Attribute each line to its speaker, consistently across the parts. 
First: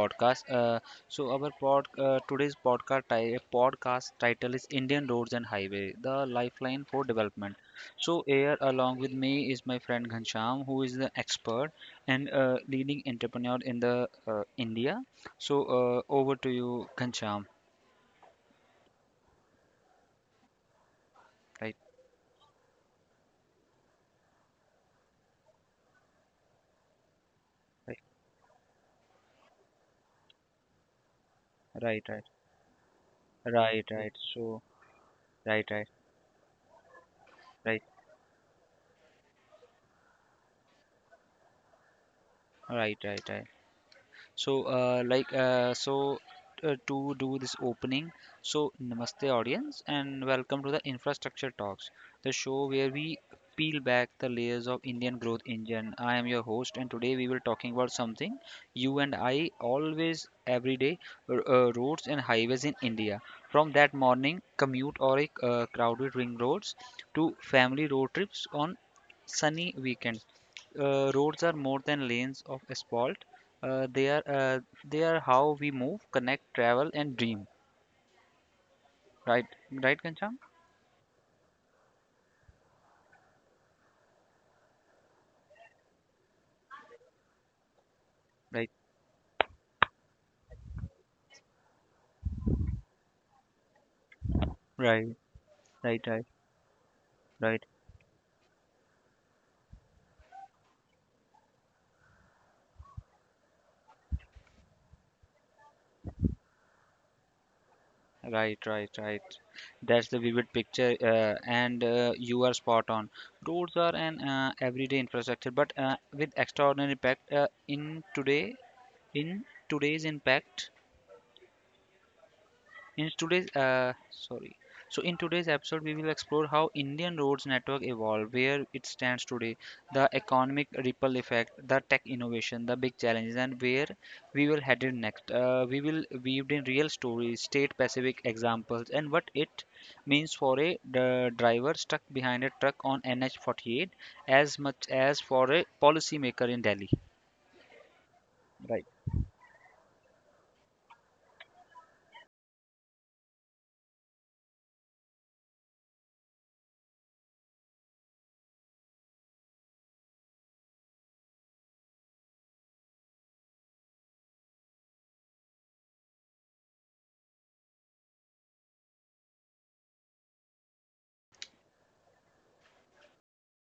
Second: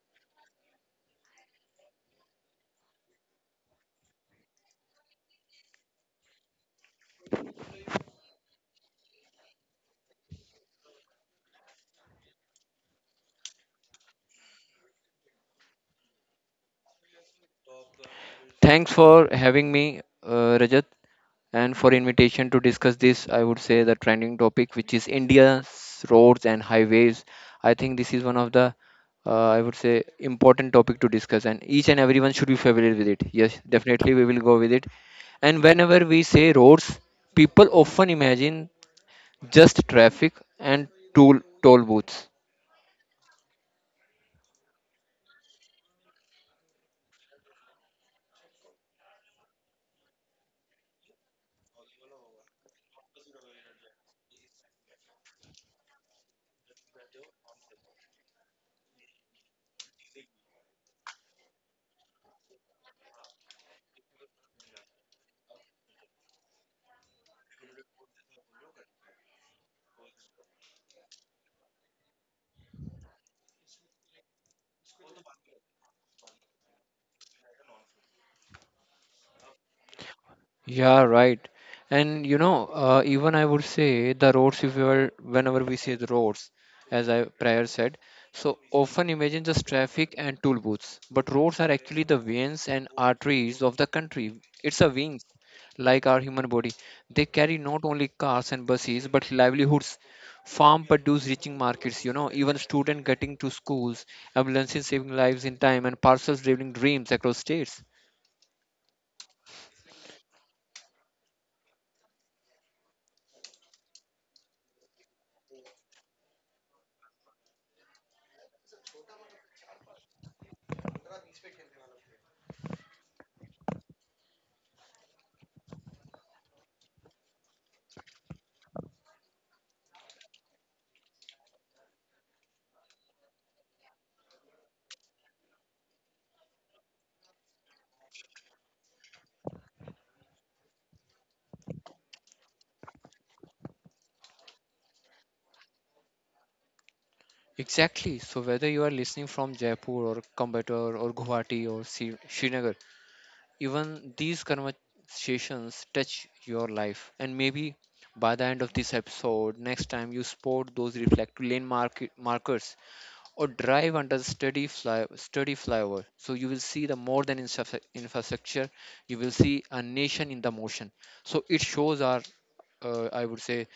Speaker 1: podcast. Today's podcast title is Indian Roads and Highway: The Lifeline for Development. So here along with me is my friend Ghanshyam, who is the expert and leading entrepreneur in the India. So over to you, Ghanshyam.
Speaker 2: Thanks for having me, Rajat, and
Speaker 1: Right,
Speaker 2: for invitation to discuss this. I would say the trending topic, which is India's roads and highways. I think
Speaker 1: right,
Speaker 2: this is one of the, I would say, important topic to discuss, and each and
Speaker 1: right, right,
Speaker 2: everyone should be familiar with it. Yes,
Speaker 1: right,
Speaker 2: definitely
Speaker 1: right.
Speaker 2: we will go
Speaker 1: So,
Speaker 2: with it. And
Speaker 1: right, right,
Speaker 2: whenever we say roads, people
Speaker 1: right,
Speaker 2: often imagine just traffic and toll booths.
Speaker 1: right, right, right. So, to do this opening, so namaste, audience, and welcome to the Infrastructure Talks, the show where we peel back the layers of Indian growth engine. I am your host, and today we will talking about something you and I always every day, roads and highways in India. From that morning commute or a crowded ring roads to family road trips on sunny weekends, roads are more than lanes of asphalt. Uh, they are uh, they are how we move, connect, travel, and dream. Right, right, Kancham.
Speaker 2: Yeah, right. And you know, even I would say the roads, if you are, whenever we say the roads, as I prior said, so
Speaker 1: Right,
Speaker 2: often imagine just traffic and tool booths, but roads are actually the veins and arteries of the country. It's a
Speaker 1: right,
Speaker 2: veins,
Speaker 1: right,
Speaker 2: like our
Speaker 1: right,
Speaker 2: human body. They carry
Speaker 1: right,
Speaker 2: not only cars and buses, but livelihoods, farm produce reaching markets, you know, even student getting to schools, ambulances saving lives in time, and parcels delivering dreams across states.
Speaker 1: right, right, right. That's the vivid picture, and you are spot on. Roads are an everyday infrastructure, but with extraordinary impact in today's impact In today's uh, sorry, so in today's episode, we will explore how Indian roads network evolved, where it stands today, the economic ripple effect, the tech innovation, the big challenges, and where we will headed next. We will weave in real stories, state-specific examples, and what it means for a driver stuck behind a truck on NH48, as much as for a policymaker in Delhi.
Speaker 2: Exactly. So whether you are
Speaker 1: Right.
Speaker 2: listening from Jaipur or Coimbatore or Guwahati or Srinagar, even these conversations touch your life. And maybe by the end of this episode, next time you spot those reflective lane market markers or drive under the sturdy flyover, so you will see the more than infrastructure. You will see a nation in the motion. So it shows our, I would say,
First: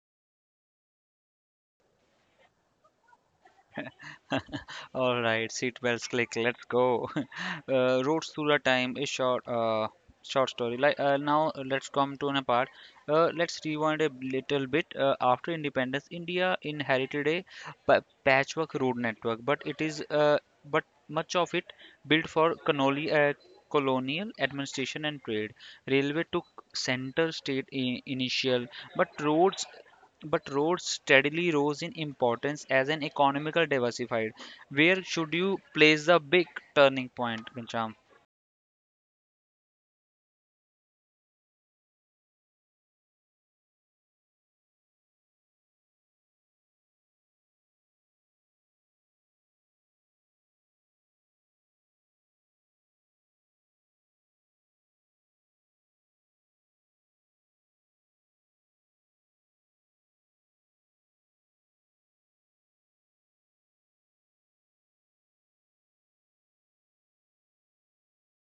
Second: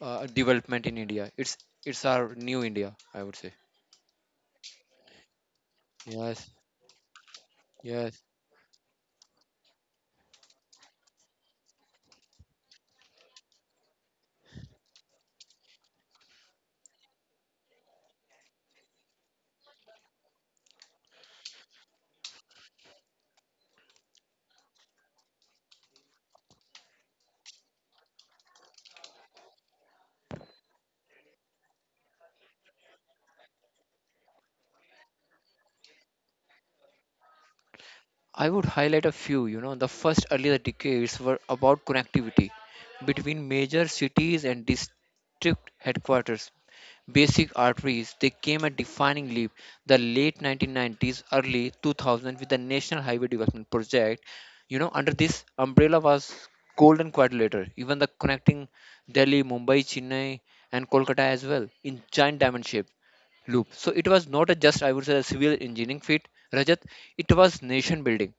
Speaker 2: development in India. It's our new India, I would say.
Speaker 1: All right, seat belts click.
Speaker 2: Yes.
Speaker 1: Let's go.
Speaker 2: Yes,
Speaker 1: Roots through the time is short. Short story. Like, now, let's come to an part. Let's rewind a little bit. After independence, India inherited a patchwork road network, but much of it built for colonial administration and trade. Railway took center state in, initial, but roads but roads steadily rose in importance as an economical diversified. Where should you place the big turning point, Ghanshyam?
Speaker 2: I would highlight a few. You know, the first earlier decades were about connectivity between major cities and district headquarters. Basic arteries, they came a defining leap. The late 1990s, early 2000 with the National Highway Development Project. You know, under this umbrella was Golden Quadrilateral, even the connecting Delhi, Mumbai, Chennai, and Kolkata as well in giant diamond shape loop. So it was not a just I would say a civil engineering feat, Rajat. It was nation building.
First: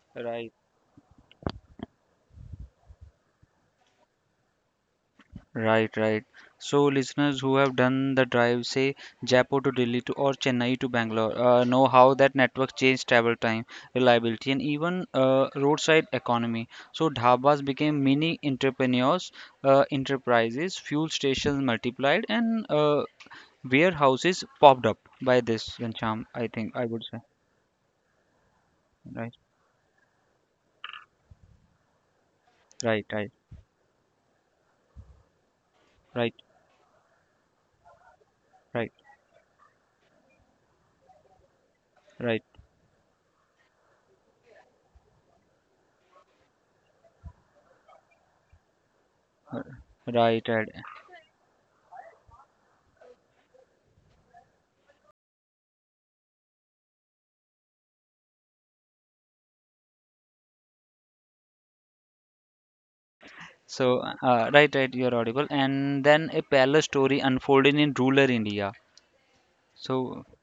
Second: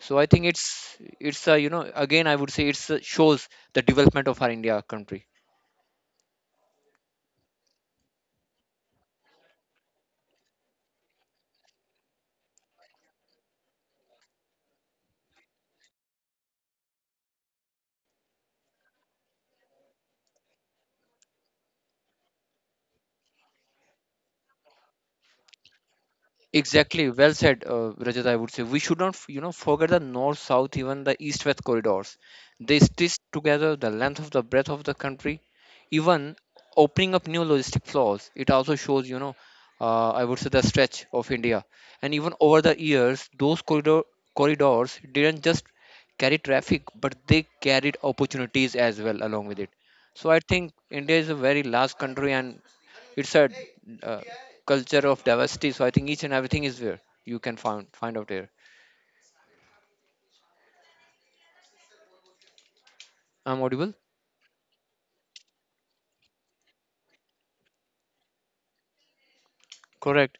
Speaker 2: So I think
Speaker 1: Right.
Speaker 2: it's a, you know, again I would say it's a, shows the development of our India country.
Speaker 1: Right, right. So listeners who have done the drive, say Jaipur to Delhi to or Chennai to Bangalore, know how that network changed travel time, reliability, and even roadside economy. So dhabas became mini entrepreneurs, enterprises, fuel stations multiplied, and warehouses popped up by this. Gancham, I think I would
Speaker 2: Exactly,
Speaker 1: say.
Speaker 2: well said, Rajat. I would say we should not,
Speaker 1: Right,
Speaker 2: you know, forget the north-south, even the east-west corridors. They
Speaker 1: right,
Speaker 2: stitch
Speaker 1: right,
Speaker 2: together the length of the breadth of the country,
Speaker 1: right,
Speaker 2: even opening up new logistic flows. It also
Speaker 1: right,
Speaker 2: shows, you know, I would say the stretch of India. And even
Speaker 1: right,
Speaker 2: over the years, those corridors didn't just carry traffic, but they carried opportunities as well along with
Speaker 1: uh,
Speaker 2: it. So I
Speaker 1: right, right.
Speaker 2: think India is a very large country, and it's a uh, culture of diversity. So I think each and everything is there. You can find out there. I'm audible.
Speaker 1: So, right, right, you are audible. And then a parallel story unfolded in rural India. So,
Speaker 2: Correct.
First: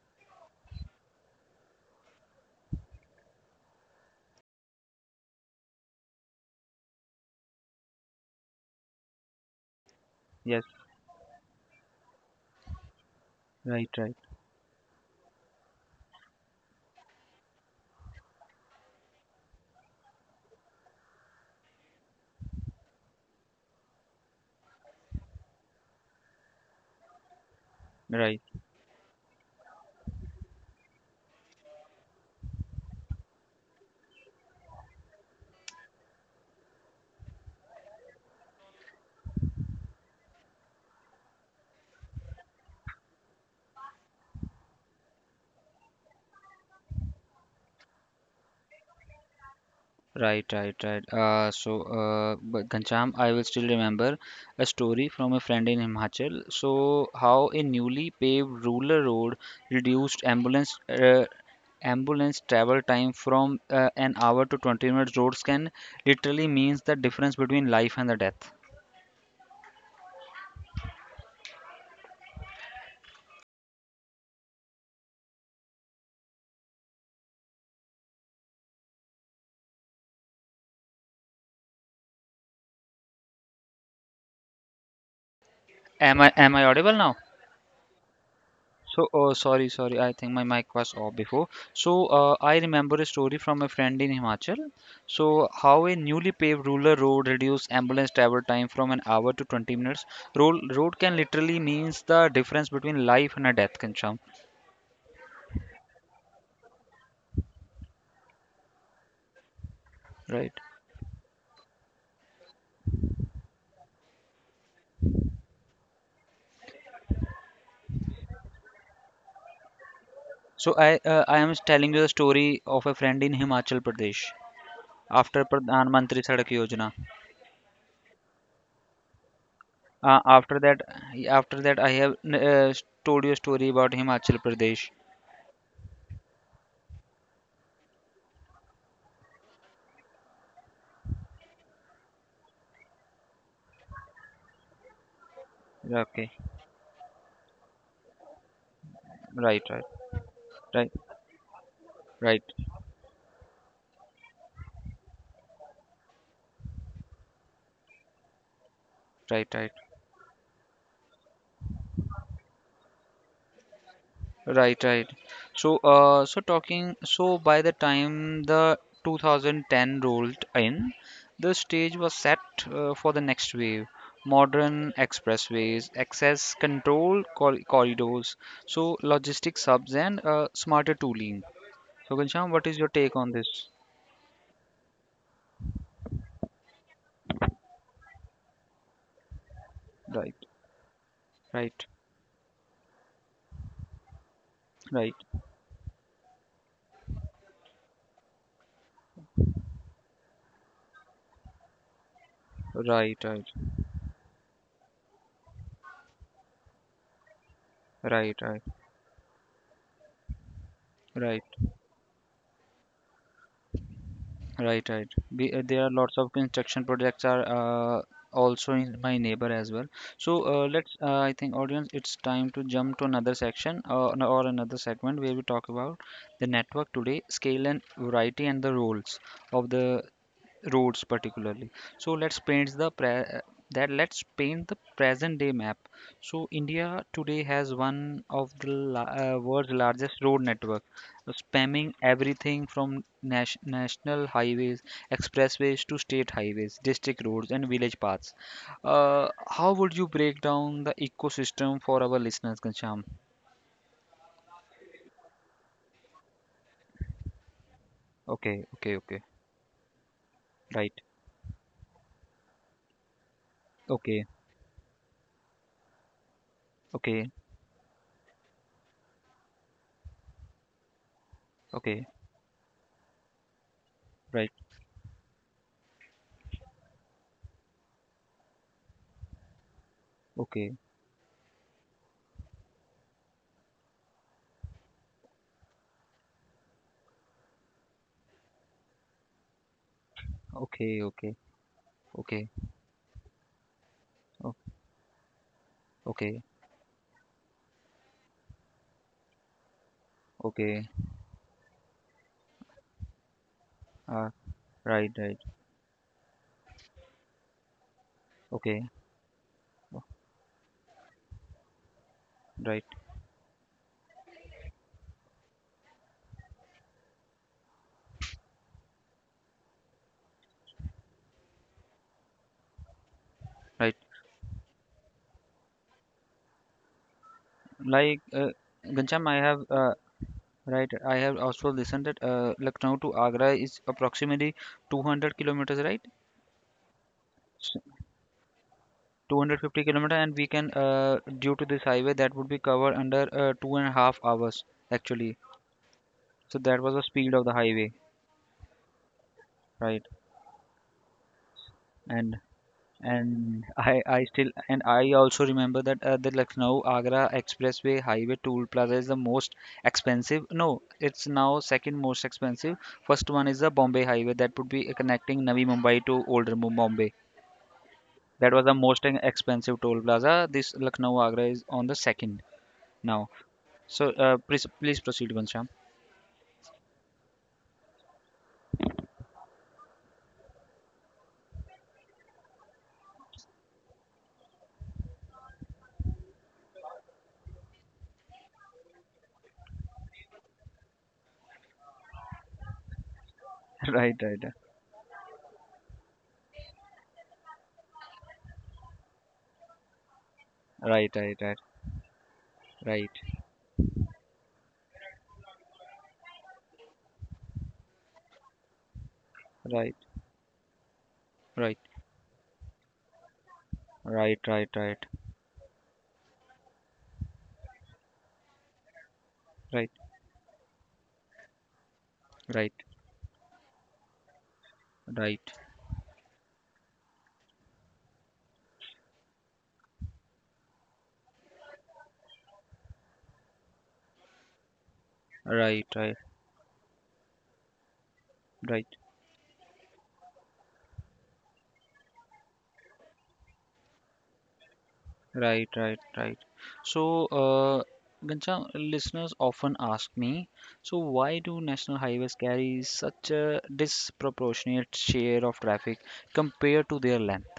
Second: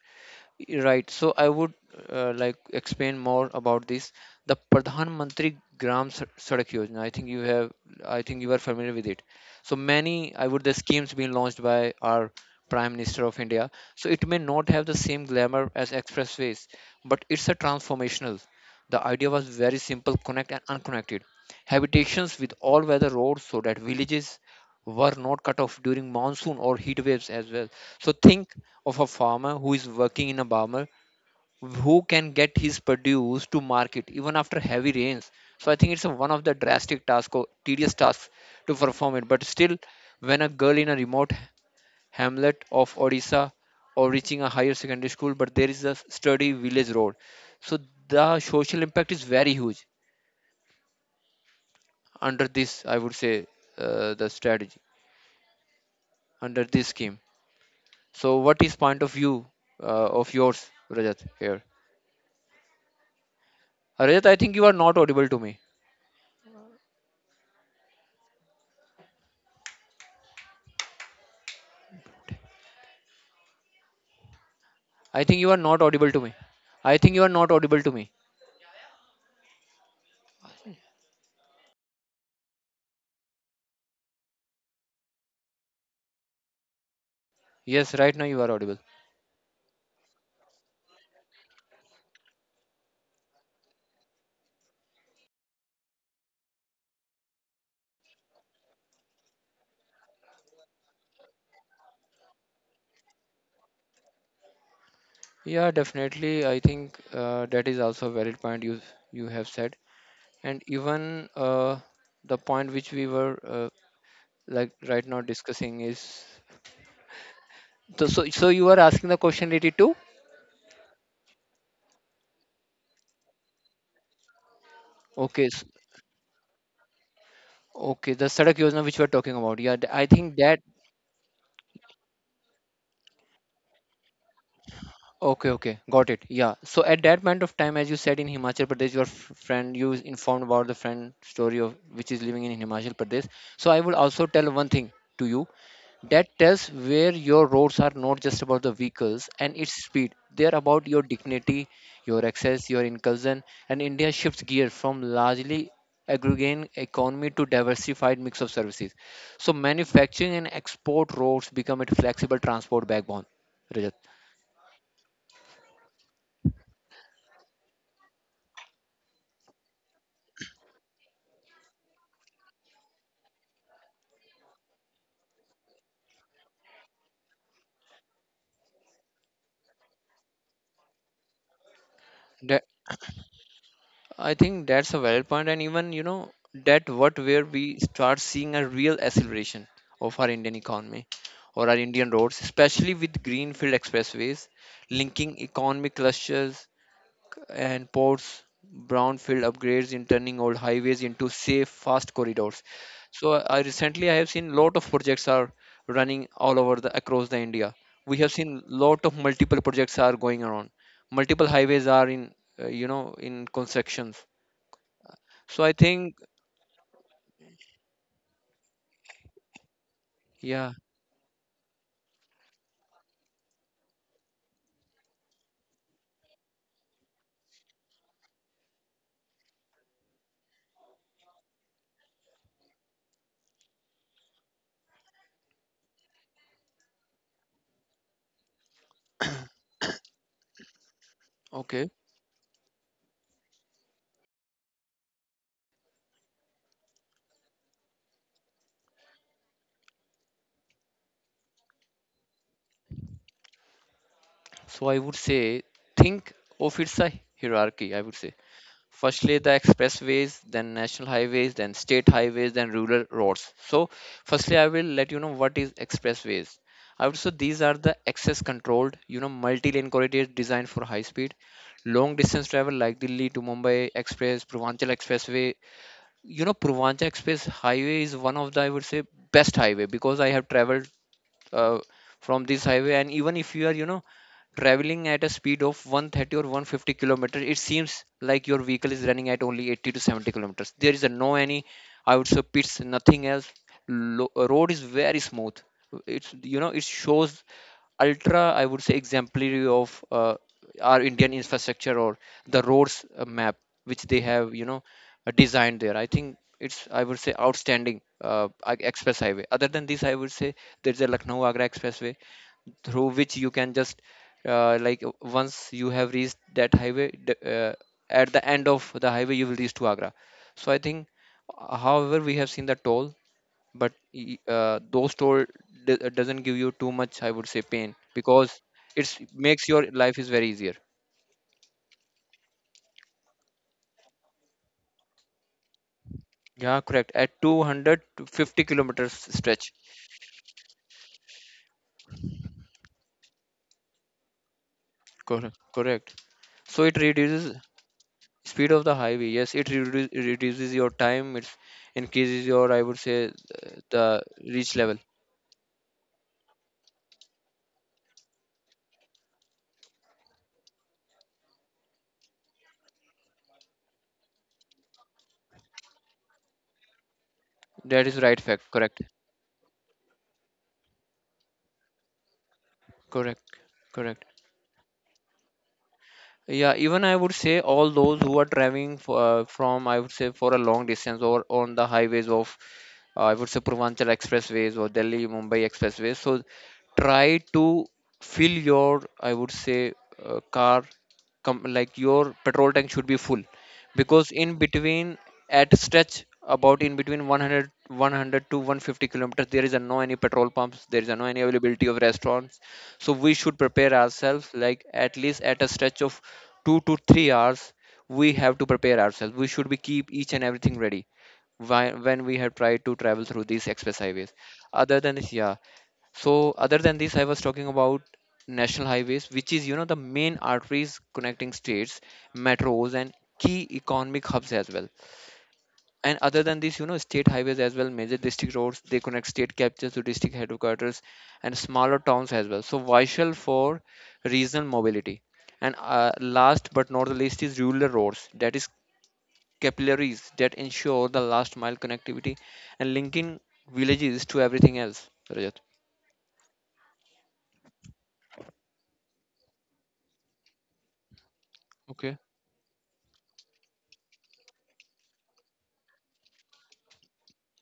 Speaker 2: Right. So I would like explain more about this. The Pradhan Mantri Gram Sadak Yojana. I think you are familiar with it. So many, I would
Speaker 1: yes,
Speaker 2: the schemes being launched by our Prime Minister of India.
Speaker 1: right,
Speaker 2: So
Speaker 1: right,
Speaker 2: it may not have the same glamour as expressways, but it's a transformational. The idea was very simple: connect and unconnected habitations with all-weather roads, so that villages were not cut off during monsoon or heat waves as well. So
Speaker 1: right,
Speaker 2: think of a farmer who is working in a barmer who can get his produce to market even after heavy rains. So I think it's a, one of the drastic task or tedious tasks to perform it. But still, when a girl in a remote hamlet of Odisha or reaching a higher secondary school, but there is a sturdy village road, so the social impact is very huge
Speaker 1: right, right, right. So,
Speaker 2: under
Speaker 1: but
Speaker 2: this. I would
Speaker 1: Ghanshyam, I
Speaker 2: say
Speaker 1: will still remember
Speaker 2: the
Speaker 1: a
Speaker 2: strategy
Speaker 1: story from a friend in Himachal.
Speaker 2: under this
Speaker 1: So,
Speaker 2: scheme.
Speaker 1: how a newly
Speaker 2: So what
Speaker 1: paved
Speaker 2: is point
Speaker 1: rural
Speaker 2: of
Speaker 1: road
Speaker 2: view
Speaker 1: reduced
Speaker 2: of yours, Rajat? Here,
Speaker 1: ambulance travel time from an
Speaker 2: Rajat, I
Speaker 1: hour
Speaker 2: think
Speaker 1: to
Speaker 2: you are
Speaker 1: 20
Speaker 2: not
Speaker 1: minutes.
Speaker 2: audible to
Speaker 1: Roads
Speaker 2: me.
Speaker 1: can literally means the difference between life and the death.
Speaker 2: I think you are not audible to me. I think you are not audible to me.
Speaker 1: Am I audible now?
Speaker 2: Yes, right now you are audible.
Speaker 1: So, oh sorry, sorry. I think my mic was off before. So, I remember a story from a friend in Himachal. So, how a newly paved rural road reduced ambulance travel time from an hour to 20 minutes. Road can literally means the difference between life and a death, Kancham,
Speaker 2: Yeah, definitely. I think that is also a valid point you have said,
Speaker 1: right?
Speaker 2: and even the point which we were like right now discussing is so, so. So you are asking the question related to
Speaker 1: So, I am telling you the story of a friend in Himachal Pradesh after
Speaker 2: okay, s
Speaker 1: Pradhan Mantri Sadak Yojana.
Speaker 2: okay, the Sadak Yojana which we are talking about. Yeah, I
Speaker 1: Uh,
Speaker 2: think
Speaker 1: after
Speaker 2: that
Speaker 1: that, After that, I have told you a story about Himachal Pradesh.
Speaker 2: okay, okay, got it. Yeah. So at that point of time, as you said in Himachal Pradesh, your friend you is informed about the friend story of which is living in Himachal Pradesh. So I will also tell one thing to you that
Speaker 1: Okay,
Speaker 2: tells where your roads are not just about the vehicles and
Speaker 1: right,
Speaker 2: its
Speaker 1: right,
Speaker 2: speed. They are about
Speaker 1: right.
Speaker 2: your dignity, your
Speaker 1: Right.
Speaker 2: access, your inclusion. And India shifts gear from largely agrarian economy to diversified mix of services.
Speaker 1: Right,
Speaker 2: So
Speaker 1: right,
Speaker 2: manufacturing and export roads become a flexible transport backbone. Rajat.
Speaker 1: right, right. So by the time the 2010 rolled in, the stage was set for the next wave. Modern expressways, access control corridors, so logistics hubs and smarter tooling. So, Ghanshyam, what is your take on this?
Speaker 2: I think that's a valid point, and even you know that what where we start seeing a real acceleration of our
Speaker 1: Right,
Speaker 2: Indian economy or our
Speaker 1: right,
Speaker 2: Indian roads, especially with greenfield expressways
Speaker 1: right,
Speaker 2: linking economic clusters and ports, brownfield upgrades in turning old highways into safe, fast corridors.
Speaker 1: right,
Speaker 2: So
Speaker 1: right,
Speaker 2: I recently I have seen lot of projects are running all over the across the India. We have
Speaker 1: right,
Speaker 2: seen
Speaker 1: right,
Speaker 2: lot of multiple projects are going around. Multiple
Speaker 1: right.
Speaker 2: highways are in you know in constructions,
Speaker 1: Right, right.
Speaker 2: so I
Speaker 1: There are
Speaker 2: think,
Speaker 1: lots of construction projects are also in my neighbor as well. So
Speaker 2: yeah,
Speaker 1: I think, audience, it's time to jump to another section or another segment where we talk about the network today, scale and variety, and the roles of the roads particularly. So let's paint the present day map. So India today has one of the world's largest road network,
Speaker 2: okay.
Speaker 1: spamming everything from national highways, expressways to state highways, district roads, and village paths. How would you break down the ecosystem for our listeners, Kancham?
Speaker 2: So I would say, think of it's a hierarchy, I would say.
Speaker 1: Okay, okay, okay,
Speaker 2: Firstly, the expressways, then
Speaker 1: right,
Speaker 2: national highways, then state highways, then rural roads. So,
Speaker 1: okay,
Speaker 2: firstly, I will let you know what is expressways. I would say
Speaker 1: okay,
Speaker 2: these are the access controlled, you know, multi-lane corridors designed for high speed,
Speaker 1: okay,
Speaker 2: long distance travel like Delhi to Mumbai Express,
Speaker 1: right,
Speaker 2: Purvanchal Expressway. You know, Purvanchal Express Highway is one of the, I would say, best highway because I have
Speaker 1: okay,
Speaker 2: traveled uh, from this highway, and even if you are you know traveling at a speed of 130 or 150 kilometers, it seems like your vehicle is running at only 80 to 70 kilometers. There is
Speaker 1: okay,
Speaker 2: a no
Speaker 1: okay,
Speaker 2: any I would say
Speaker 1: okay,
Speaker 2: pits, nothing else. Road is very smooth. It's
Speaker 1: okay.
Speaker 2: you know it shows ultra I would say exemplary of
Speaker 1: Okay.
Speaker 2: our Indian infrastructure or the roads map which they
Speaker 1: Uh,
Speaker 2: have you know
Speaker 1: right, right.
Speaker 2: designed there. I think it's I would say outstanding
Speaker 1: Okay.
Speaker 2: express highway. Other than this I would say there's a Lucknow Agra Expressway
Speaker 1: Right,
Speaker 2: through which you can just like once you have reached that highway, at the end of the highway you will reach to Agra. So I think, however, we have seen the toll, but
Speaker 1: right.
Speaker 2: those toll doesn't give you too much, I would say, pain
Speaker 1: Like,
Speaker 2: because it
Speaker 1: Ghanshyam, I
Speaker 2: makes
Speaker 1: have
Speaker 2: your life is very easier.
Speaker 1: right. I have also listened that Lucknow to Agra is approximately 200 kilometers, right?
Speaker 2: Yeah, correct. At
Speaker 1: S-
Speaker 2: 250 kilometers stretch.
Speaker 1: 250 kilometer, and we can due to this highway that would be covered under 2.5 hours actually.
Speaker 2: Correct. Correct.
Speaker 1: So
Speaker 2: So
Speaker 1: that
Speaker 2: it
Speaker 1: was the speed of the
Speaker 2: reduces
Speaker 1: highway,
Speaker 2: speed of the highway, yes, it
Speaker 1: right?
Speaker 2: reduces your time. It
Speaker 1: And
Speaker 2: increases your, I would say,
Speaker 1: And I,
Speaker 2: the
Speaker 1: I still
Speaker 2: reach
Speaker 1: and
Speaker 2: level.
Speaker 1: I also remember that the Lucknow Agra Expressway Highway Toll Plaza is the most expensive. No, it's now second most expensive. First one is the Bombay Highway that would be connecting Navi Mumbai to older Bombay.
Speaker 2: That is right
Speaker 1: That was
Speaker 2: fact.
Speaker 1: the
Speaker 2: Correct.
Speaker 1: most expensive toll plaza. This Lucknow Agra is on the second now.
Speaker 2: Correct.
Speaker 1: So
Speaker 2: Correct.
Speaker 1: uh, please, please proceed, Ghanshyam.
Speaker 2: Yeah, even I would say all those who are driving for, from, I would say, for a long distance or on the highways of I would say Purvanchal expressways or Delhi Mumbai expressways. So try to fill your I would say car like your petrol tank should be full
Speaker 1: Right,
Speaker 2: because
Speaker 1: right,
Speaker 2: in between at stretch about in between 100 100 to 150 kilometers there is a no any petrol pumps, there is a
Speaker 1: right,
Speaker 2: no
Speaker 1: right,
Speaker 2: any availability of restaurants,
Speaker 1: right,
Speaker 2: so we should prepare ourselves like at least at a stretch of 2 to 3 hours. We have to prepare ourselves, we should be
Speaker 1: right,
Speaker 2: keep each and everything ready
Speaker 1: right, right,
Speaker 2: when we had tried to travel through these express highways.
Speaker 1: right, right,
Speaker 2: Other
Speaker 1: right,
Speaker 2: than this, yeah, so other than this I was talking about national highways, which is you know
Speaker 1: right,
Speaker 2: the main arteries connecting states,
Speaker 1: right,
Speaker 2: metros, and key economic hubs as well.
Speaker 1: right,
Speaker 2: And other than this you know state highways as well, major district roads. They connect state capitals to district headquarters and smaller towns as well, so vital for regional mobility. And
Speaker 1: right, right, right.
Speaker 2: last but not the least is rural roads, that is
Speaker 1: Right.
Speaker 2: capillaries that ensure the last mile connectivity and linking villages to everything else. Rajat.
Speaker 1: Right, right, right. So, Ghanshyam, listeners often ask me, so why do national
Speaker 2: Okay.
Speaker 1: highways carry such a disproportionate share of traffic compared to their length?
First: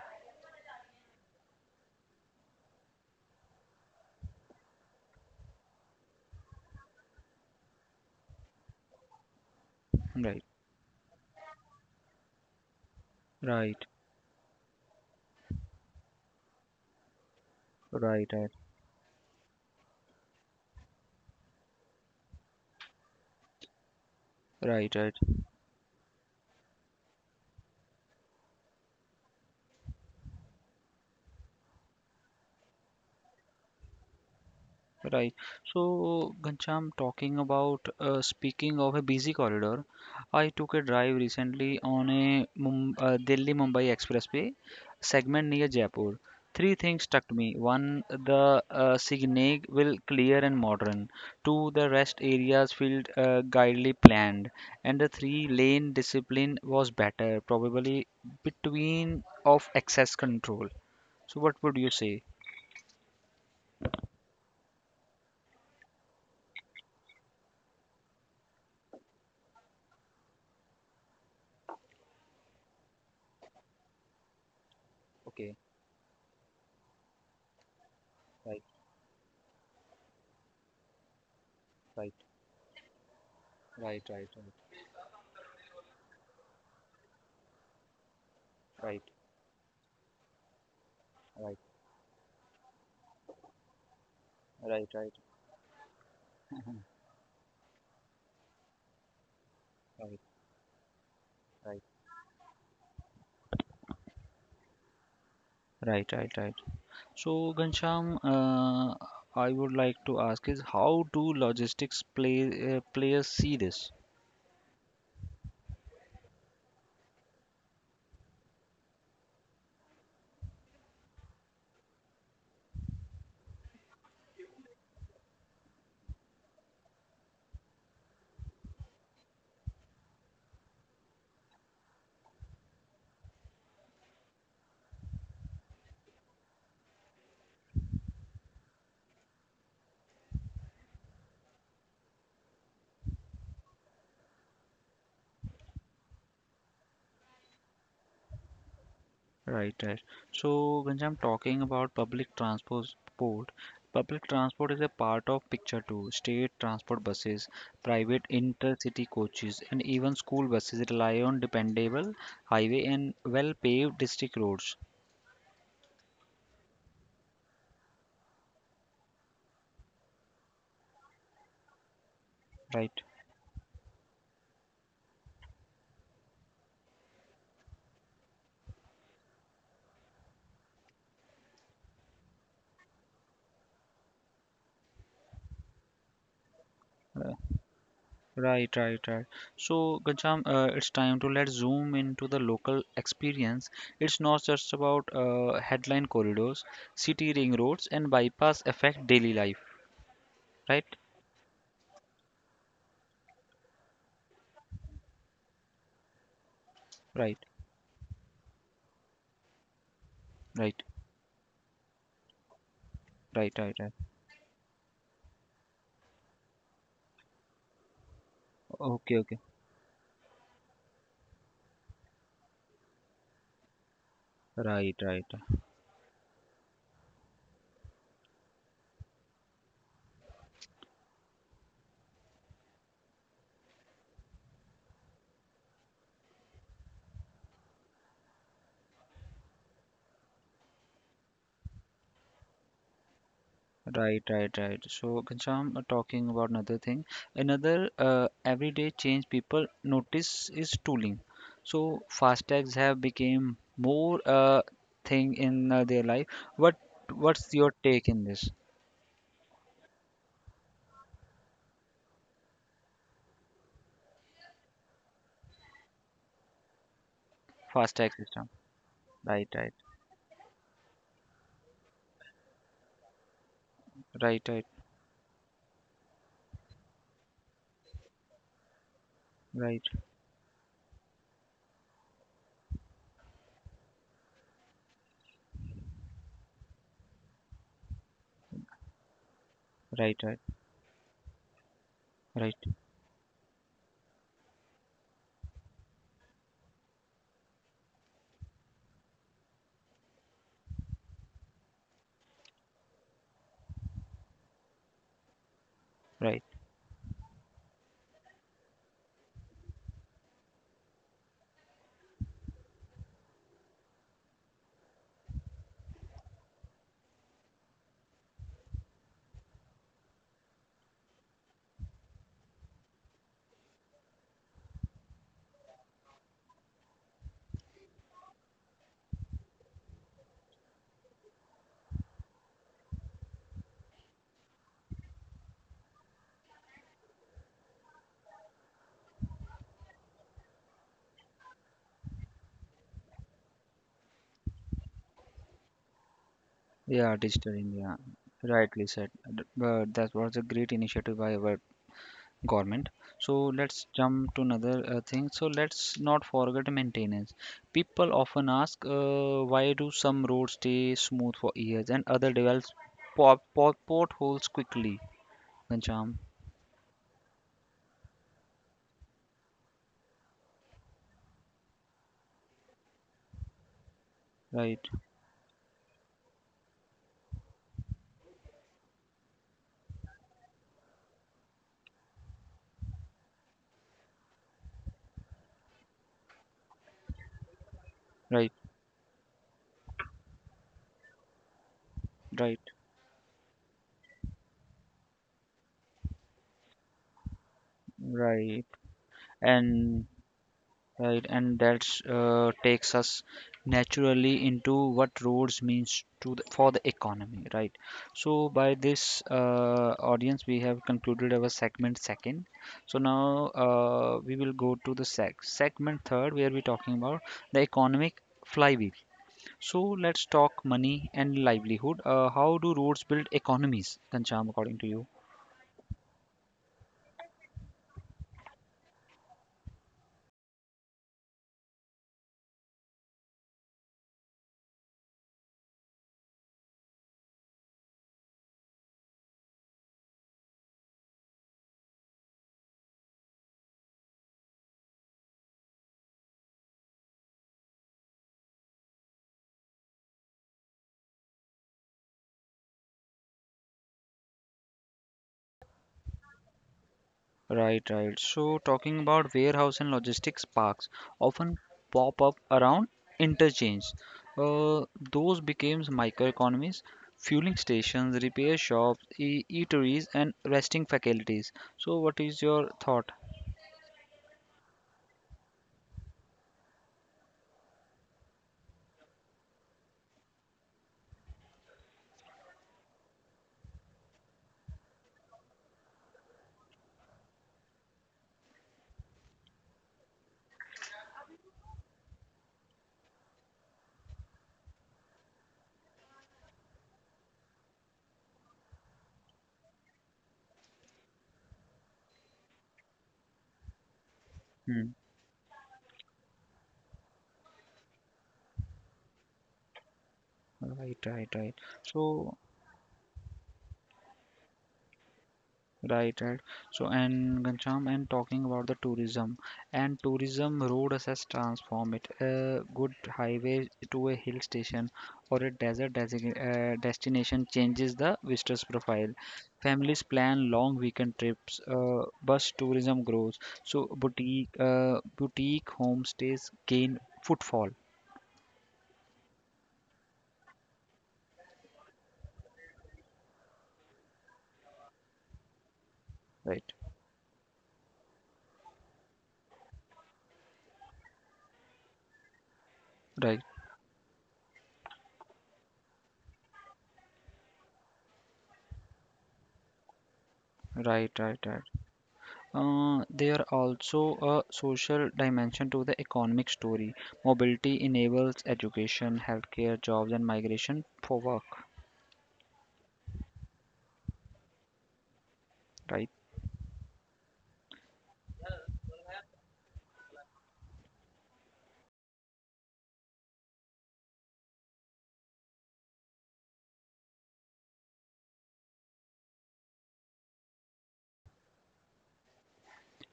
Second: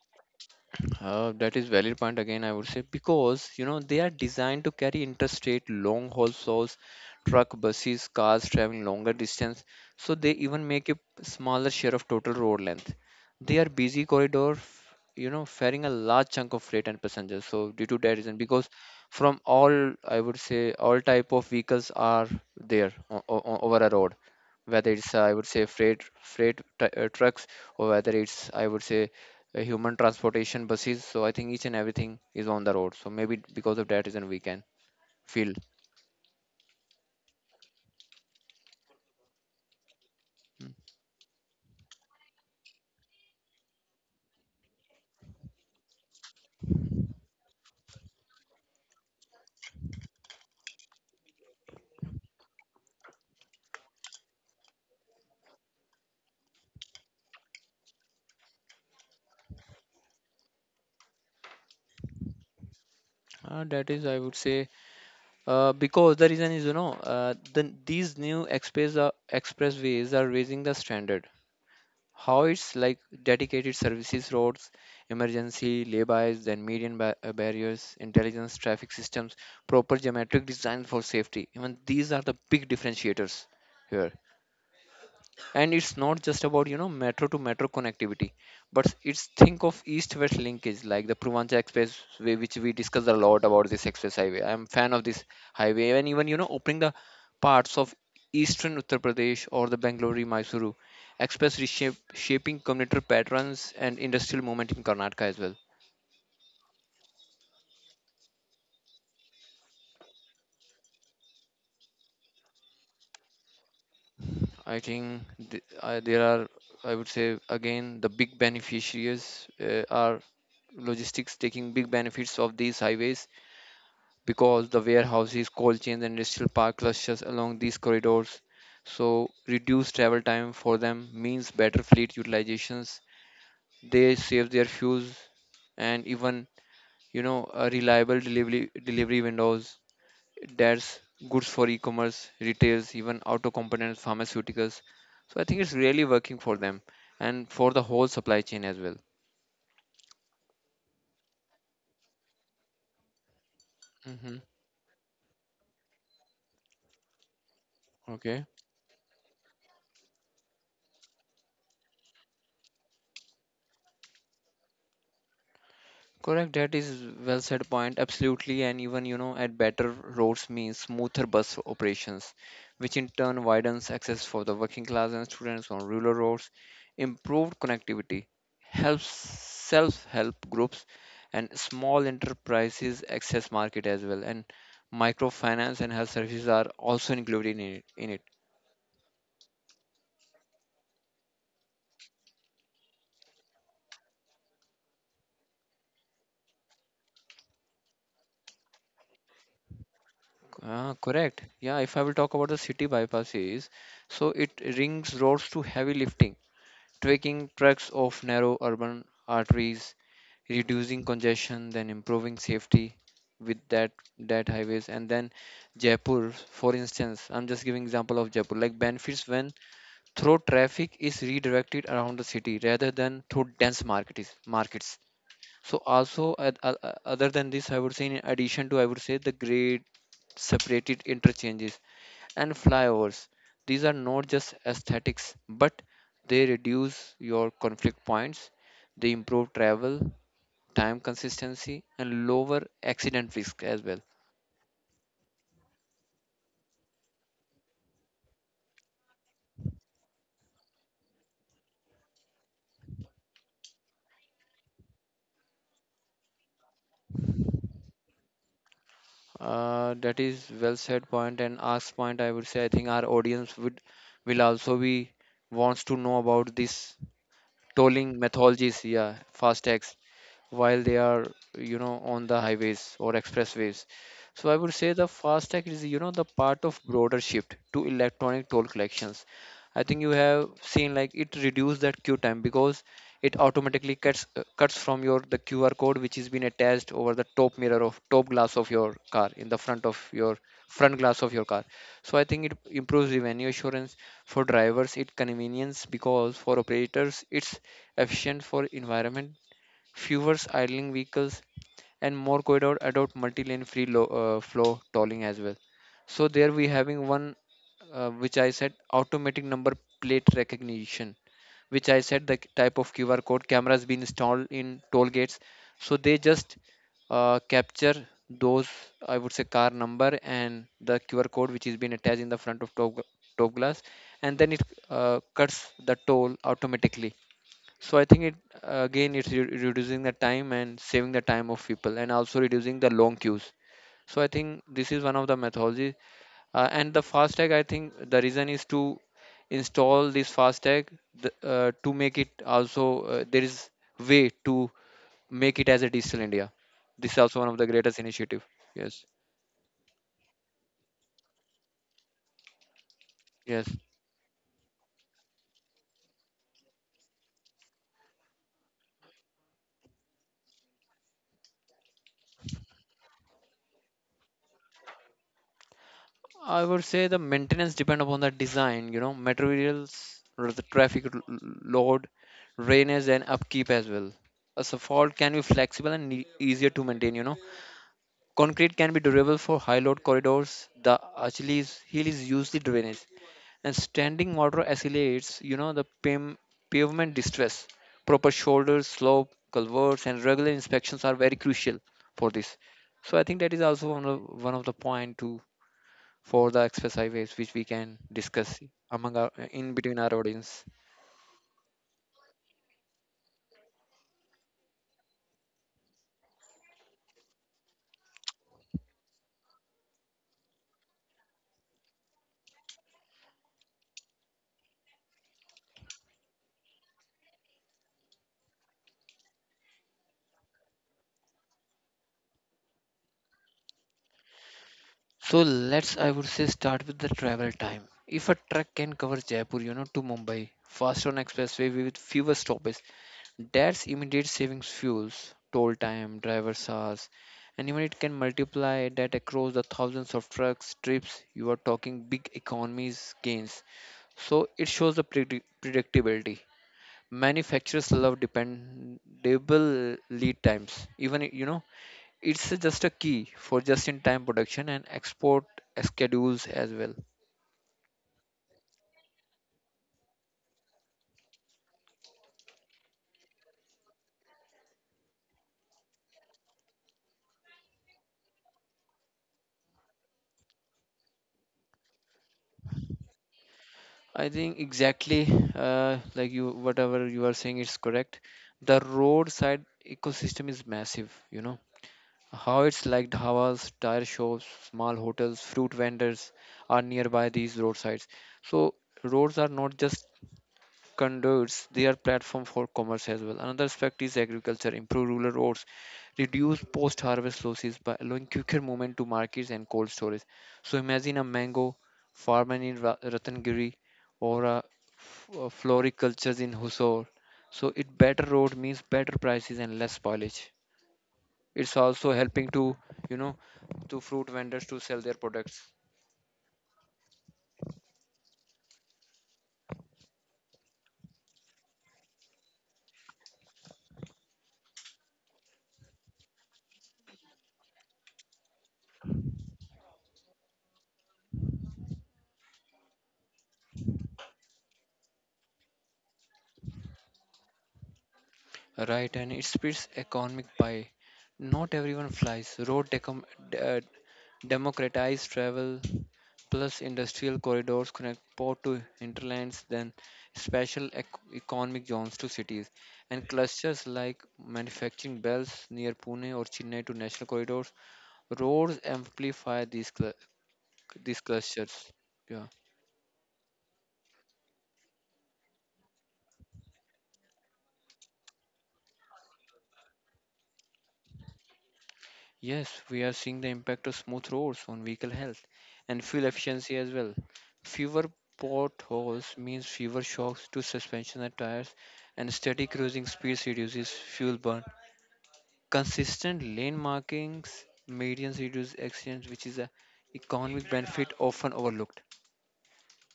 Speaker 2: That is valid point again, I would say, because you know they are designed to carry interstate long haul souls, truck, buses, cars traveling longer distance, so they
Speaker 1: Right,
Speaker 2: even make a smaller share of total road length. They are
Speaker 1: right,
Speaker 2: busy corridor, you know, faring a large chunk of freight and passengers. So due to that
Speaker 1: right,
Speaker 2: reason,
Speaker 1: right,
Speaker 2: because from all I would say all type of vehicles are there over a road, whether
Speaker 1: right,
Speaker 2: it's
Speaker 1: right.
Speaker 2: I would say freight trucks or whether it's I would say human transportation buses. So I think each and everything is on the road, so maybe because of that reason we can
Speaker 1: Right.
Speaker 2: feel.
Speaker 1: So, Ghanshyam, talking about speaking of a busy corridor, I
Speaker 2: Mm.
Speaker 1: took a drive recently on a Mum Delhi-Mumbai expressway segment near Jaipur. Three things struck me. One, the signage will clear and modern. Two, the rest areas felt guidedly planned, and the three-lane discipline was better, probably between of access control. So, what would you say?
Speaker 2: That is I would say because the reason is you know, then these new express expressways are raising the standard. How it's like dedicated services roads,
Speaker 1: Okay.
Speaker 2: emergency laybys, then median barriers, intelligence
Speaker 1: Right.
Speaker 2: traffic systems, proper geometric design for safety, even
Speaker 1: Right.
Speaker 2: these are the big differentiators
Speaker 1: Right.
Speaker 2: here.
Speaker 1: Right. Right.
Speaker 2: And it's not just about you know metro to metro connectivity, but
Speaker 1: Right.
Speaker 2: it's think of east west linkage like the purvancha
Speaker 1: Right,
Speaker 2: expressway which we discussed a lot about. This express highway I'm
Speaker 1: right,
Speaker 2: fan of
Speaker 1: right,
Speaker 2: this highway. And even you know opening the parts of eastern Uttar Pradesh or the
Speaker 1: right,
Speaker 2: Bangalore Mysuru express
Speaker 1: right.
Speaker 2: reshape, shaping commuter patterns and industrial movement in Karnataka as well.
Speaker 1: Right, right, right. So, Ghanshyam, I would like to ask is how do logistics players see this?
Speaker 2: I think there are, I would say, again the big beneficiaries are logistics taking big benefits of these highways, because the warehouses, cold chains, and industrial park clusters along these corridors. So, reduced travel time for them means better fleet utilizations. They save their fuels, and even, you know, a reliable delivery windows. That's goods for e-commerce, retails, even auto components, pharmaceuticals. So, I think it's really working for them and for the whole supply chain as well.
Speaker 1: Right, right. So, Ghanshyam, talking about public
Speaker 2: Hmm.
Speaker 1: transport is a part of picture too. State transport buses, private
Speaker 2: Okay.
Speaker 1: intercity coaches, and even school buses rely on dependable highway and well-paved district roads.
Speaker 2: Correct, that is well said point. Absolutely, and even you know, at better roads means smoother bus operations, which
Speaker 1: Right.
Speaker 2: in turn widens access for the working class and students on rural roads. Improved connectivity helps self-help groups and small enterprises access market as well, and microfinance and health services are also included in it.
Speaker 1: Right, right, right. So, Ghanshyam, it's time to let's zoom into the local experience. It's not just about headline corridors, city ring roads, and bypass affect daily life.
Speaker 2: Ah,
Speaker 1: Right,
Speaker 2: correct. Yeah, if I will talk about the city bypasses, so it rings roads to heavy lifting,
Speaker 1: right,
Speaker 2: taking trucks off narrow urban arteries,
Speaker 1: right,
Speaker 2: reducing congestion, then improving safety
Speaker 1: right,
Speaker 2: with
Speaker 1: right, right.
Speaker 2: that highways. And then Jaipur, for instance, I'm just giving example of Jaipur, like
Speaker 1: Okay,
Speaker 2: benefits
Speaker 1: okay.
Speaker 2: when through traffic is redirected around the city rather than through dense markets
Speaker 1: Right,
Speaker 2: markets.
Speaker 1: right. Right.
Speaker 2: So also other than this, I would say in addition to I would say the great separated interchanges and flyovers. These are not just aesthetics, but they reduce your conflict points, they improve travel, time consistency, and lower accident risk as well.
Speaker 1: Right, right, right. So, Ghanshyam, talking about another thing, another everyday change people notice is tooling. So, fast tags have become more thing in their life. What what's your take in this
Speaker 2: That is well said point and asked point. I would say I think our audience would will also be wants to know about this
Speaker 1: fast tag
Speaker 2: tolling
Speaker 1: system?
Speaker 2: methodologies, yeah,
Speaker 1: Right, right,
Speaker 2: FASTags, while they are, you know, on the highways or expressways.
Speaker 1: right,
Speaker 2: So I
Speaker 1: right,
Speaker 2: would say the FASTag is, you know, the part of broader shift to electronic toll collections. I
Speaker 1: right,
Speaker 2: think you have seen like it reduced that queue time because it automatically cuts from your the QR code which is been attached over the top mirror of top glass of your car in the front of
Speaker 1: right, right,
Speaker 2: your front glass of your car. So I think
Speaker 1: right,
Speaker 2: it improves revenue assurance. For drivers, it's convenience, because for operators, it's efficient for environment. Fewer idling vehicles, and more corridor adopt multi-lane flow tolling as well. So
Speaker 1: right.
Speaker 2: there we having one which I said automatic number plate recognition, which I said the type of QR code cameras been installed in toll gates. So they just capture those, I would say, car number and the QR code which is being attached in the front of top, top glass, and then it cuts the toll automatically. So I think it again it's reducing the time and saving the time of people and also reducing the long queues. So I think this is one of the methodology. And the fast tag, I think the reason is to install this fast tag, the, to make it also there is way to make it as a digital India. This
Speaker 1: Yeah,
Speaker 2: is also one
Speaker 1: Digital
Speaker 2: of the
Speaker 1: India.
Speaker 2: greatest initiative.
Speaker 1: Rightly
Speaker 2: Yes,
Speaker 1: said. But that was a great initiative by our government. So
Speaker 2: yes.
Speaker 1: let's jump to another thing. So let's not forget maintenance. People often ask why do some roads stay smooth for years and other develop potholes quickly, Ganjam?
Speaker 2: I would say the maintenance depend upon the design, you know, materials, the traffic load, drainage, and upkeep as well. A
Speaker 1: Right,
Speaker 2: asphalt can be flexible and easier to maintain, you know. Concrete can be durable for high load corridors. The Achilles heel is usually drainage. And standing water accelerates, you know, the pavement distress. Proper
Speaker 1: right,
Speaker 2: shoulders, slope, culverts, and regular inspections are very crucial for this.
Speaker 1: right,
Speaker 2: So I think that is also one of the point to for the exercises which we can discuss
Speaker 1: right,
Speaker 2: among our in between
Speaker 1: and
Speaker 2: our audience.
Speaker 1: right, and that takes us naturally into what roads means to the, for the economy, right? So by this, audience, we have concluded our segment second. So now, we will go to the segment third, where we're talking about the economic flywheel. So let's talk money and livelihood. How do roads build economies, Kancham, according to you?
Speaker 2: So let's I would say start with the travel time. If a truck can cover Jaipur, you know, to Mumbai, faster on expressway with fewer stoppages, that's immediate savings fuels, toll time, driver's hours, and even it can multiply that across the thousands of trucks trips. You are talking big economies gains. So it shows the predictability. Manufacturers love dependable lead times, even you know it's just a key for just in time production and export schedules as well.
Speaker 1: Right, right. So, talking about warehouse and logistics parks often pop up around interchange. Uh, those became microeconomies, fueling stations, repair shops, e eateries, and resting facilities. So, what is your thought?
Speaker 2: I think exactly, like you whatever you are saying is correct. The roadside ecosystem is massive, you know, how it's like dhavas tire shops small hotels fruit vendors are nearby these roadsides. So roads are not just converts their platform for commerce as well. Another aspect is agriculture, improve rural roads, reduce post-harvest losses by allowing quicker movement to markets and cold storage. So imagine a mango farmer in Ratnagiri or a,
Speaker 1: Hmm.
Speaker 2: a floriculture in Husor. So it better road means better prices and less spoilage.
Speaker 1: Right, right, right.
Speaker 2: It's also
Speaker 1: So,
Speaker 2: helping to you know to fruit vendors to sell their products.
Speaker 1: right, right. So, and Ghanshyam, and talking about the tourism and tourism, road access transform it. A good highway to a hill station or a destination changes the visitor's profile. Families plan long weekend trips. Bus tourism grows. So, boutique homestays gain footfall.
Speaker 2: Right? And it splits economic pie. Not everyone flies. Road uh, democratize travel,
Speaker 1: Right,
Speaker 2: plus industrial corridors connect port to hinterlands, then special economic zones to cities, and
Speaker 1: right,
Speaker 2: clusters like manufacturing belts near Pune or Chennai to national corridors. Roads amplify these cl-
Speaker 1: right,
Speaker 2: these
Speaker 1: right, right.
Speaker 2: clusters. Yeah.
Speaker 1: There also a social dimension to the economic story. Mobility enables education, healthcare, jobs, and migration for work.
Speaker 2: Yes, we are seeing the impact of smooth roads on vehicle health and
Speaker 1: Right,
Speaker 2: fuel efficiency as well. Fewer potholes means fewer shocks to suspension and tires, and steady cruising speeds reduces fuel burn. Consistent lane markings, medians reduce accidents, which is a economic benefit often overlooked.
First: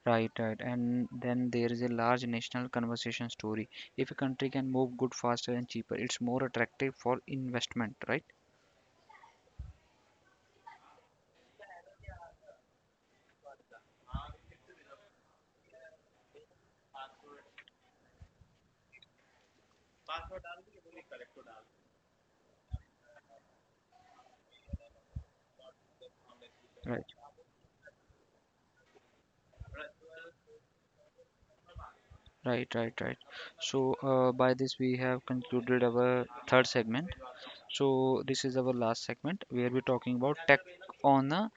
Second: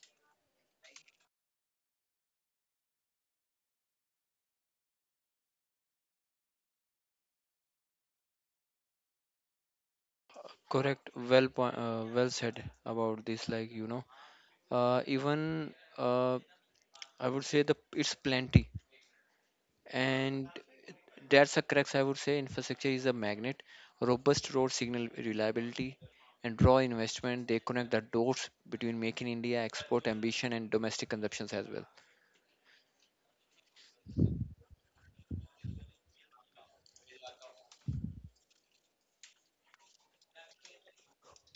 Speaker 1: right, right. And then there is a large national conversation story. If a country can move good faster and cheaper, it's more attractive for investment. Right,
Speaker 2: Correct. Well, well said about this. Like you know, even I would say the it's plenty, and that's a crux, I would say. Infrastructure is a magnet, robust road signal reliability, and raw
Speaker 1: right,
Speaker 2: investment. They connect the dots between making India export ambition and domestic consumptions as well.
Speaker 1: right, right, right. So by this we have concluded our third segment. So, this is our last segment where we're talking about tech on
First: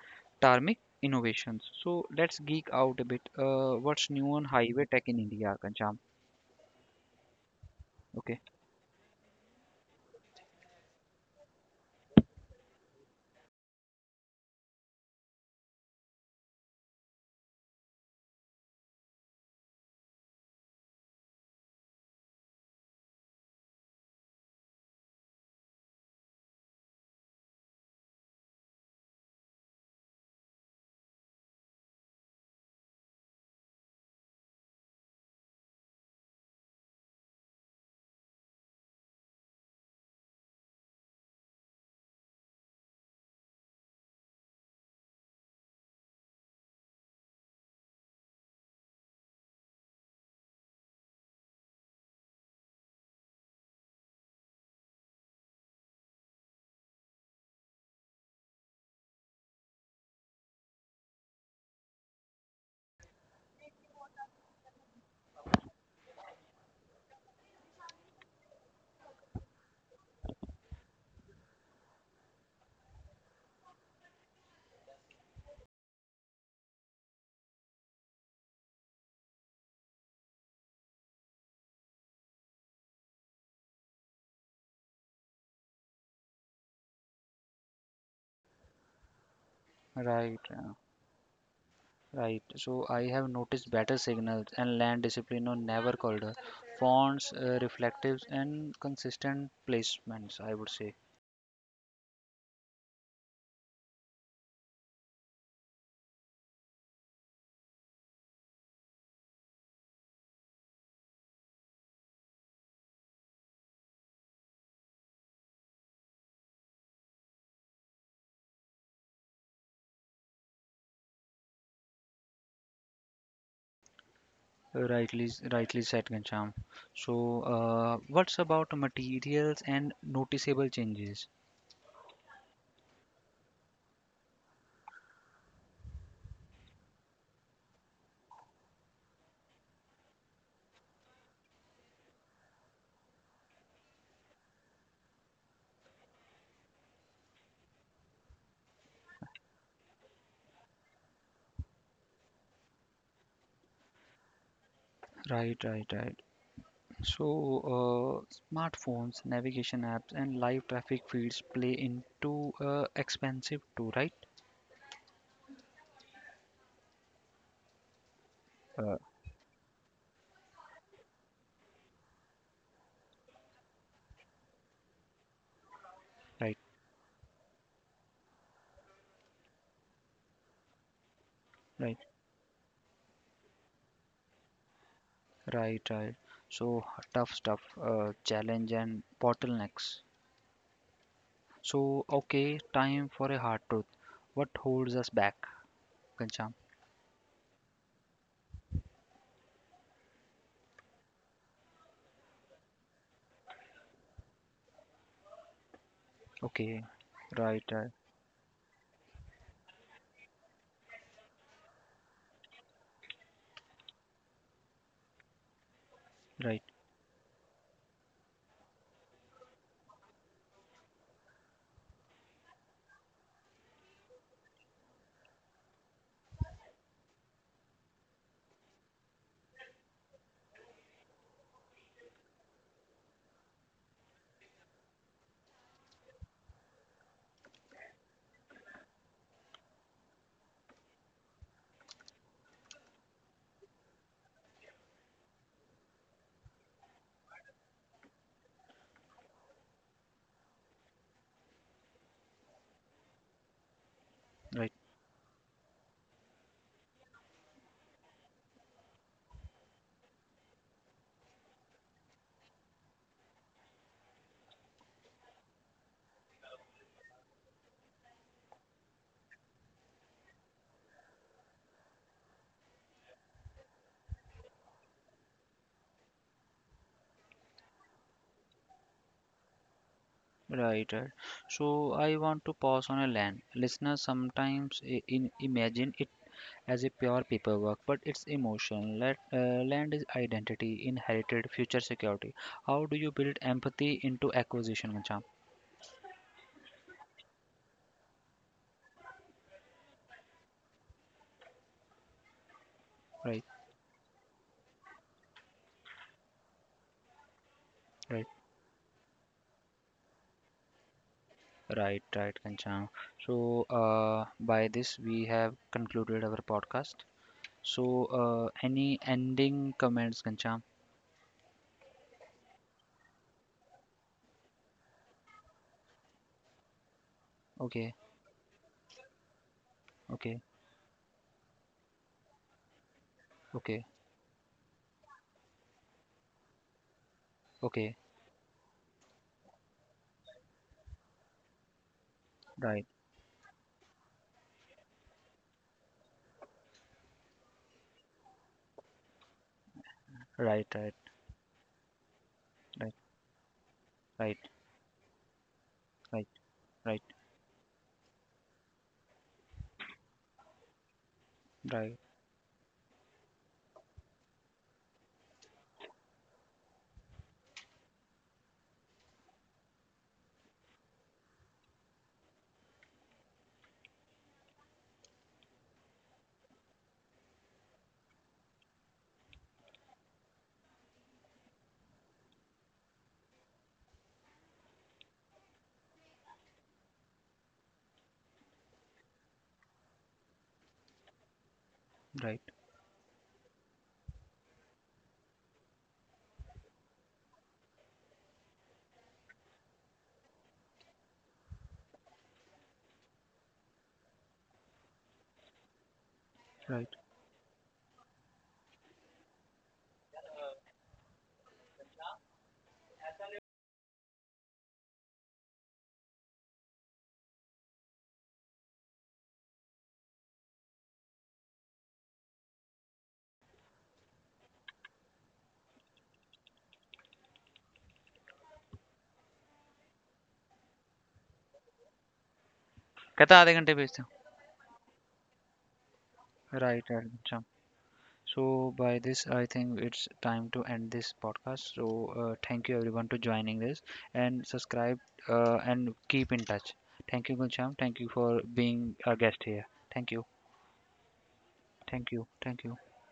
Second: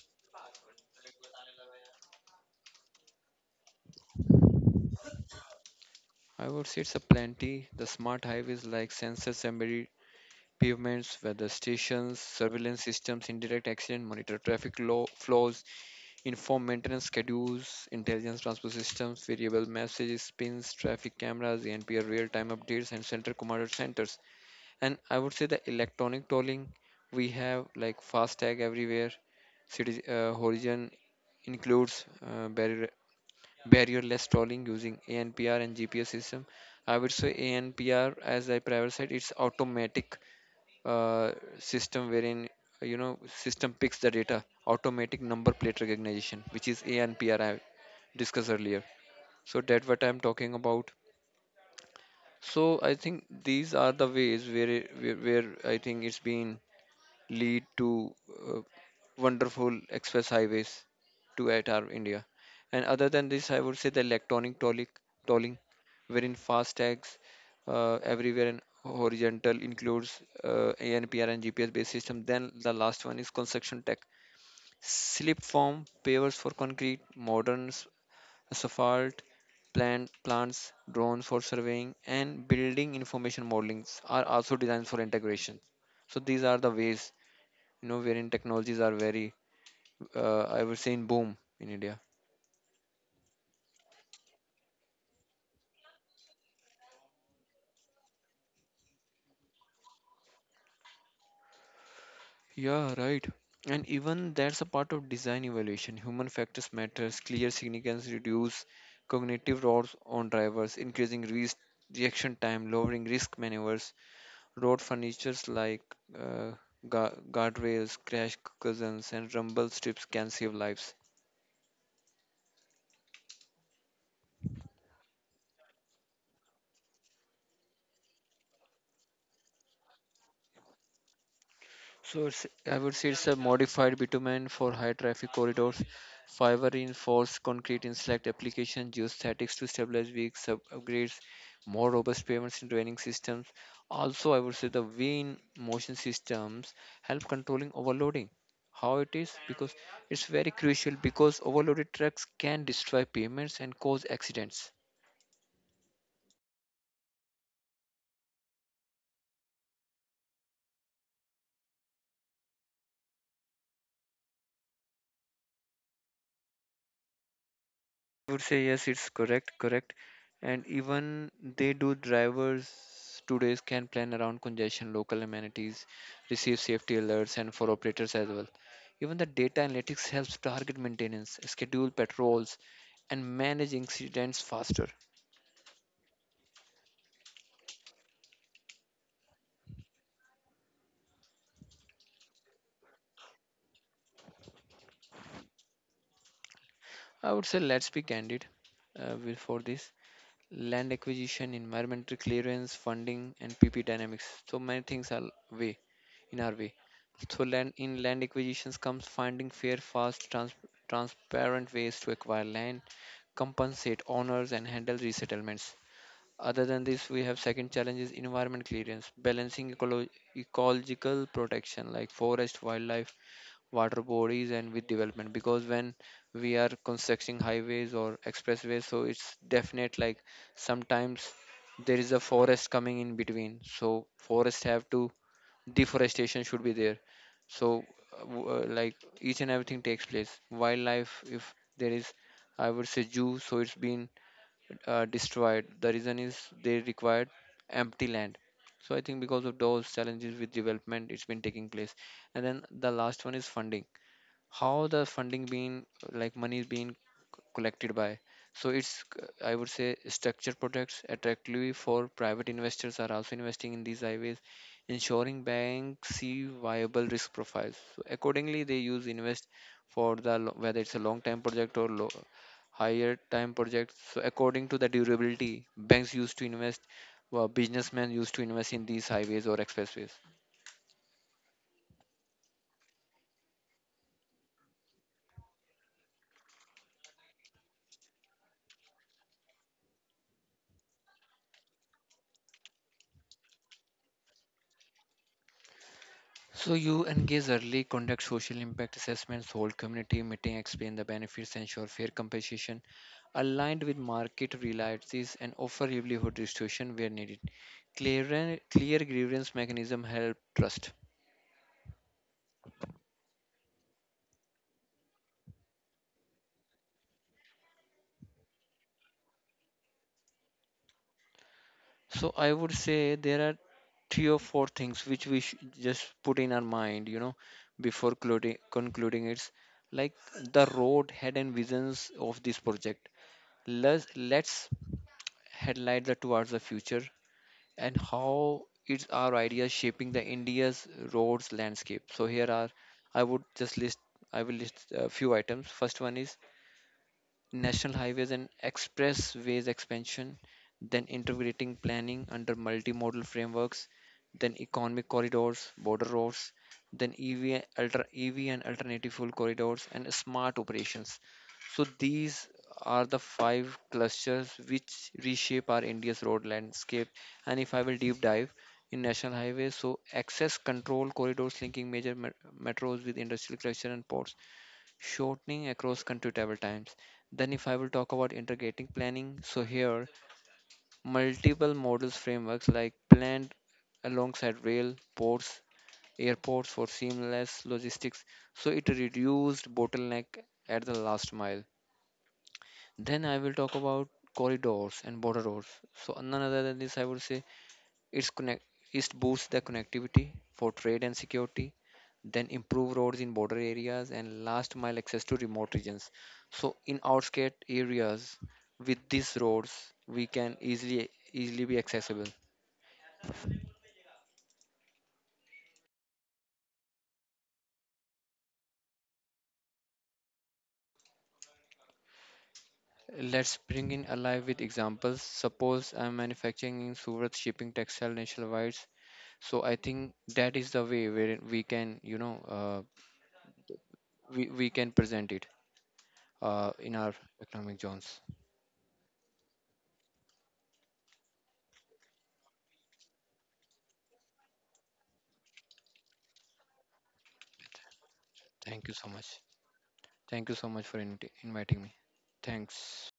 Speaker 1: tarmac innovations. So, let's geek out a bit. What's new on highway tech in India, Kancham?
Speaker 2: I would say it's a plenty. The smart
Speaker 1: Okay,
Speaker 2: highways like sensors embedded pavements, weather stations, surveillance systems, indirect accident monitor traffic law, flows, inform maintenance schedules, intelligence transport systems, variable messages, pins, traffic cameras, ANPR real-time updates, and central command centers. And I would say the electronic tolling, we have like FASTag everywhere. Horizon includes barrierless tolling using ANPR and GPS system. I would say ANPR, as I prior said, it's automatic uh, system wherein, you know, system picks the data automatic number plate recognition, which is ANPR, I discussed earlier. So that what I'm talking about. So I think these are the ways where it, where I think it's been lead to uh, wonderful express highways to at our India. And other than this, I would say the electronic tolling, wherein fast tags everywhere and horizontal includes ANPR and GPS based system. Then the last one is construction tech. Slip form, pavers for concrete, moderns, asphalt, plant, plants, drones for surveying, and building information modelings are also designed for integration. So these are the ways, you know, wherein technologies are very,
Speaker 1: right,
Speaker 2: I would say, in boom in India.
Speaker 1: right. So, I have noticed better signals and land discipline on never corridor, fonts, reflectives, and consistent placements, I would say.
Speaker 2: Yeah, right. And even that's a part of design evaluation. Human factors matters. Clear significance reduce cognitive roles on drivers, increasing risk reaction time, lowering risk maneuvers. Road furnitures like uh, guardrails, crash cushions, and rumble strips can save lives.
Speaker 1: Rightly, rightly said, Gansham. So, what's about materials and noticeable changes?
Speaker 2: So it's, I would say it's a modified bitumen for high traffic corridors, fiber reinforced concrete in select applications, geostatics to stabilize weak sub upgrades, more robust pavements in draining systems. Also, I would say the vane motion systems help controlling overloading. How it is? Because it's very crucial because overloaded trucks can destroy pavements and cause accidents.
Speaker 1: Right, right, right. So, smartphones, navigation apps, and live traffic feeds play into expensive too, right?
Speaker 2: Would say yes,
Speaker 1: Uh,
Speaker 2: it's correct, correct. And even they do drivers today can plan around congestion, local amenities, receive
Speaker 1: Right,
Speaker 2: safety alerts, and for operators as well. Even the data analytics helps target maintenance, schedule
Speaker 1: right,
Speaker 2: patrols, and manage incidents faster.
Speaker 1: right, right. So tough stuff, challenge and bottlenecks. So okay, time for a hard truth. What holds us back, Kancham?
Speaker 2: I would say let's be candid with- for this. Land acquisition, environmental clearance, funding, and PP dynamics. So many things are way in our way.
Speaker 1: Okay,
Speaker 2: So
Speaker 1: right,
Speaker 2: land
Speaker 1: right,
Speaker 2: in land acquisitions comes finding fair, fast, transparent ways to acquire land, compensate owners, and handle resettlements. Other
Speaker 1: right,
Speaker 2: than this, we have second challenge is environment clearance, balancing ecological protection like forest, wildlife, water bodies, and with development. Because when we are constructing highways or expressways, so it's definite like sometimes there is a forest coming in between. So forest have to deforestation should be there, so like each and everything takes place wildlife if there is, I would say, zoo, so it's been destroyed. The reason is they required empty land. So I think because of those challenges with development, it's been taking place. And then the last one is funding,
Speaker 1: right,
Speaker 2: how the funding being, like money is being collected by, so it's I would say structured products attractively for private investors are also investing in these highways, ensuring banks see viable risk profiles so accordingly they use invest for the whether it's a long time project or low, higher time projects so according to the durability banks used to invest, well businessmen used to invest in these highways or expressways.
Speaker 1: right, right. So I want to pause on a land. Listeners, sometimes in imagine it as a pure paperwork, but its emotion, let, land is identity, inherited future security. How do you build empathy into acquisition, Kancham?
Speaker 2: So you engage early, conduct social impact assessments, hold community meeting, explain the benefits, ensure fair compensation,
Speaker 1: Right,
Speaker 2: aligned with market realities, and offer livelihood restoration where needed.
Speaker 1: right,
Speaker 2: Clear grievance mechanism help trust.
Speaker 1: right, right, Kancham. So, by this, we have concluded our podcast. So, any ending comments, Kancham?
Speaker 2: So I would say there are three or four things which we should just put in our mind, you know,
Speaker 1: Okay,
Speaker 2: before concluding it's like
Speaker 1: okay,
Speaker 2: the road head and visions of this project.
Speaker 1: okay,
Speaker 2: Let's headlight the towards the future and
Speaker 1: okay,
Speaker 2: how is our ideas shaping the India's roads landscape. So here are,
Speaker 1: right,
Speaker 2: I would just list, I will list a few items. First one is national highways and expressways expansion,
Speaker 1: right, right,
Speaker 2: then integrating planning under multimodal frameworks,
Speaker 1: right,
Speaker 2: then economic corridors, border
Speaker 1: right,
Speaker 2: roads,
Speaker 1: right,
Speaker 2: then EV and alternative fuel corridors, and smart operations. So
Speaker 1: right, right,
Speaker 2: these are the five clusters which reshape our India's road landscape. And if I will deep dive in national highways, so access control corridors linking major metros with industrial cluster and ports, shortening across country travel times. Then, if I will talk about integrating planning, so here multiple models frameworks like planned alongside rail, ports, airports for seamless logistics. So it reduced bottleneck at the last mile.
Speaker 1: right,
Speaker 2: Then I will talk about corridors and border roads. So none other than this, I would say it's connect it boosts the connectivity for trade and security, then improve roads in border areas and last mile access to remote regions. So
Speaker 1: right.
Speaker 2: in outskirt areas with these roads we can easily be accessible. Let's bring in alive with examples. Suppose I'm manufacturing in Surat, shipping textile nationwide. So I think that is the way where we can, you know,
Speaker 1: कहता आधे घंटे भेजते
Speaker 2: we can present it
Speaker 1: हो
Speaker 2: in
Speaker 1: right
Speaker 2: our
Speaker 1: right.
Speaker 2: economic zones.
Speaker 1: So by this, I think it's time to end this podcast. So thank you everyone to joining this and subscribe, and keep in touch. Thank you, Gulsham. Thank you for
Speaker 2: Thank
Speaker 1: being
Speaker 2: you so
Speaker 1: a
Speaker 2: much.
Speaker 1: guest here. Thank you.
Speaker 2: Thank you so much for inviting me.
Speaker 1: Thank you. Thank you.
Speaker 2: Thanks.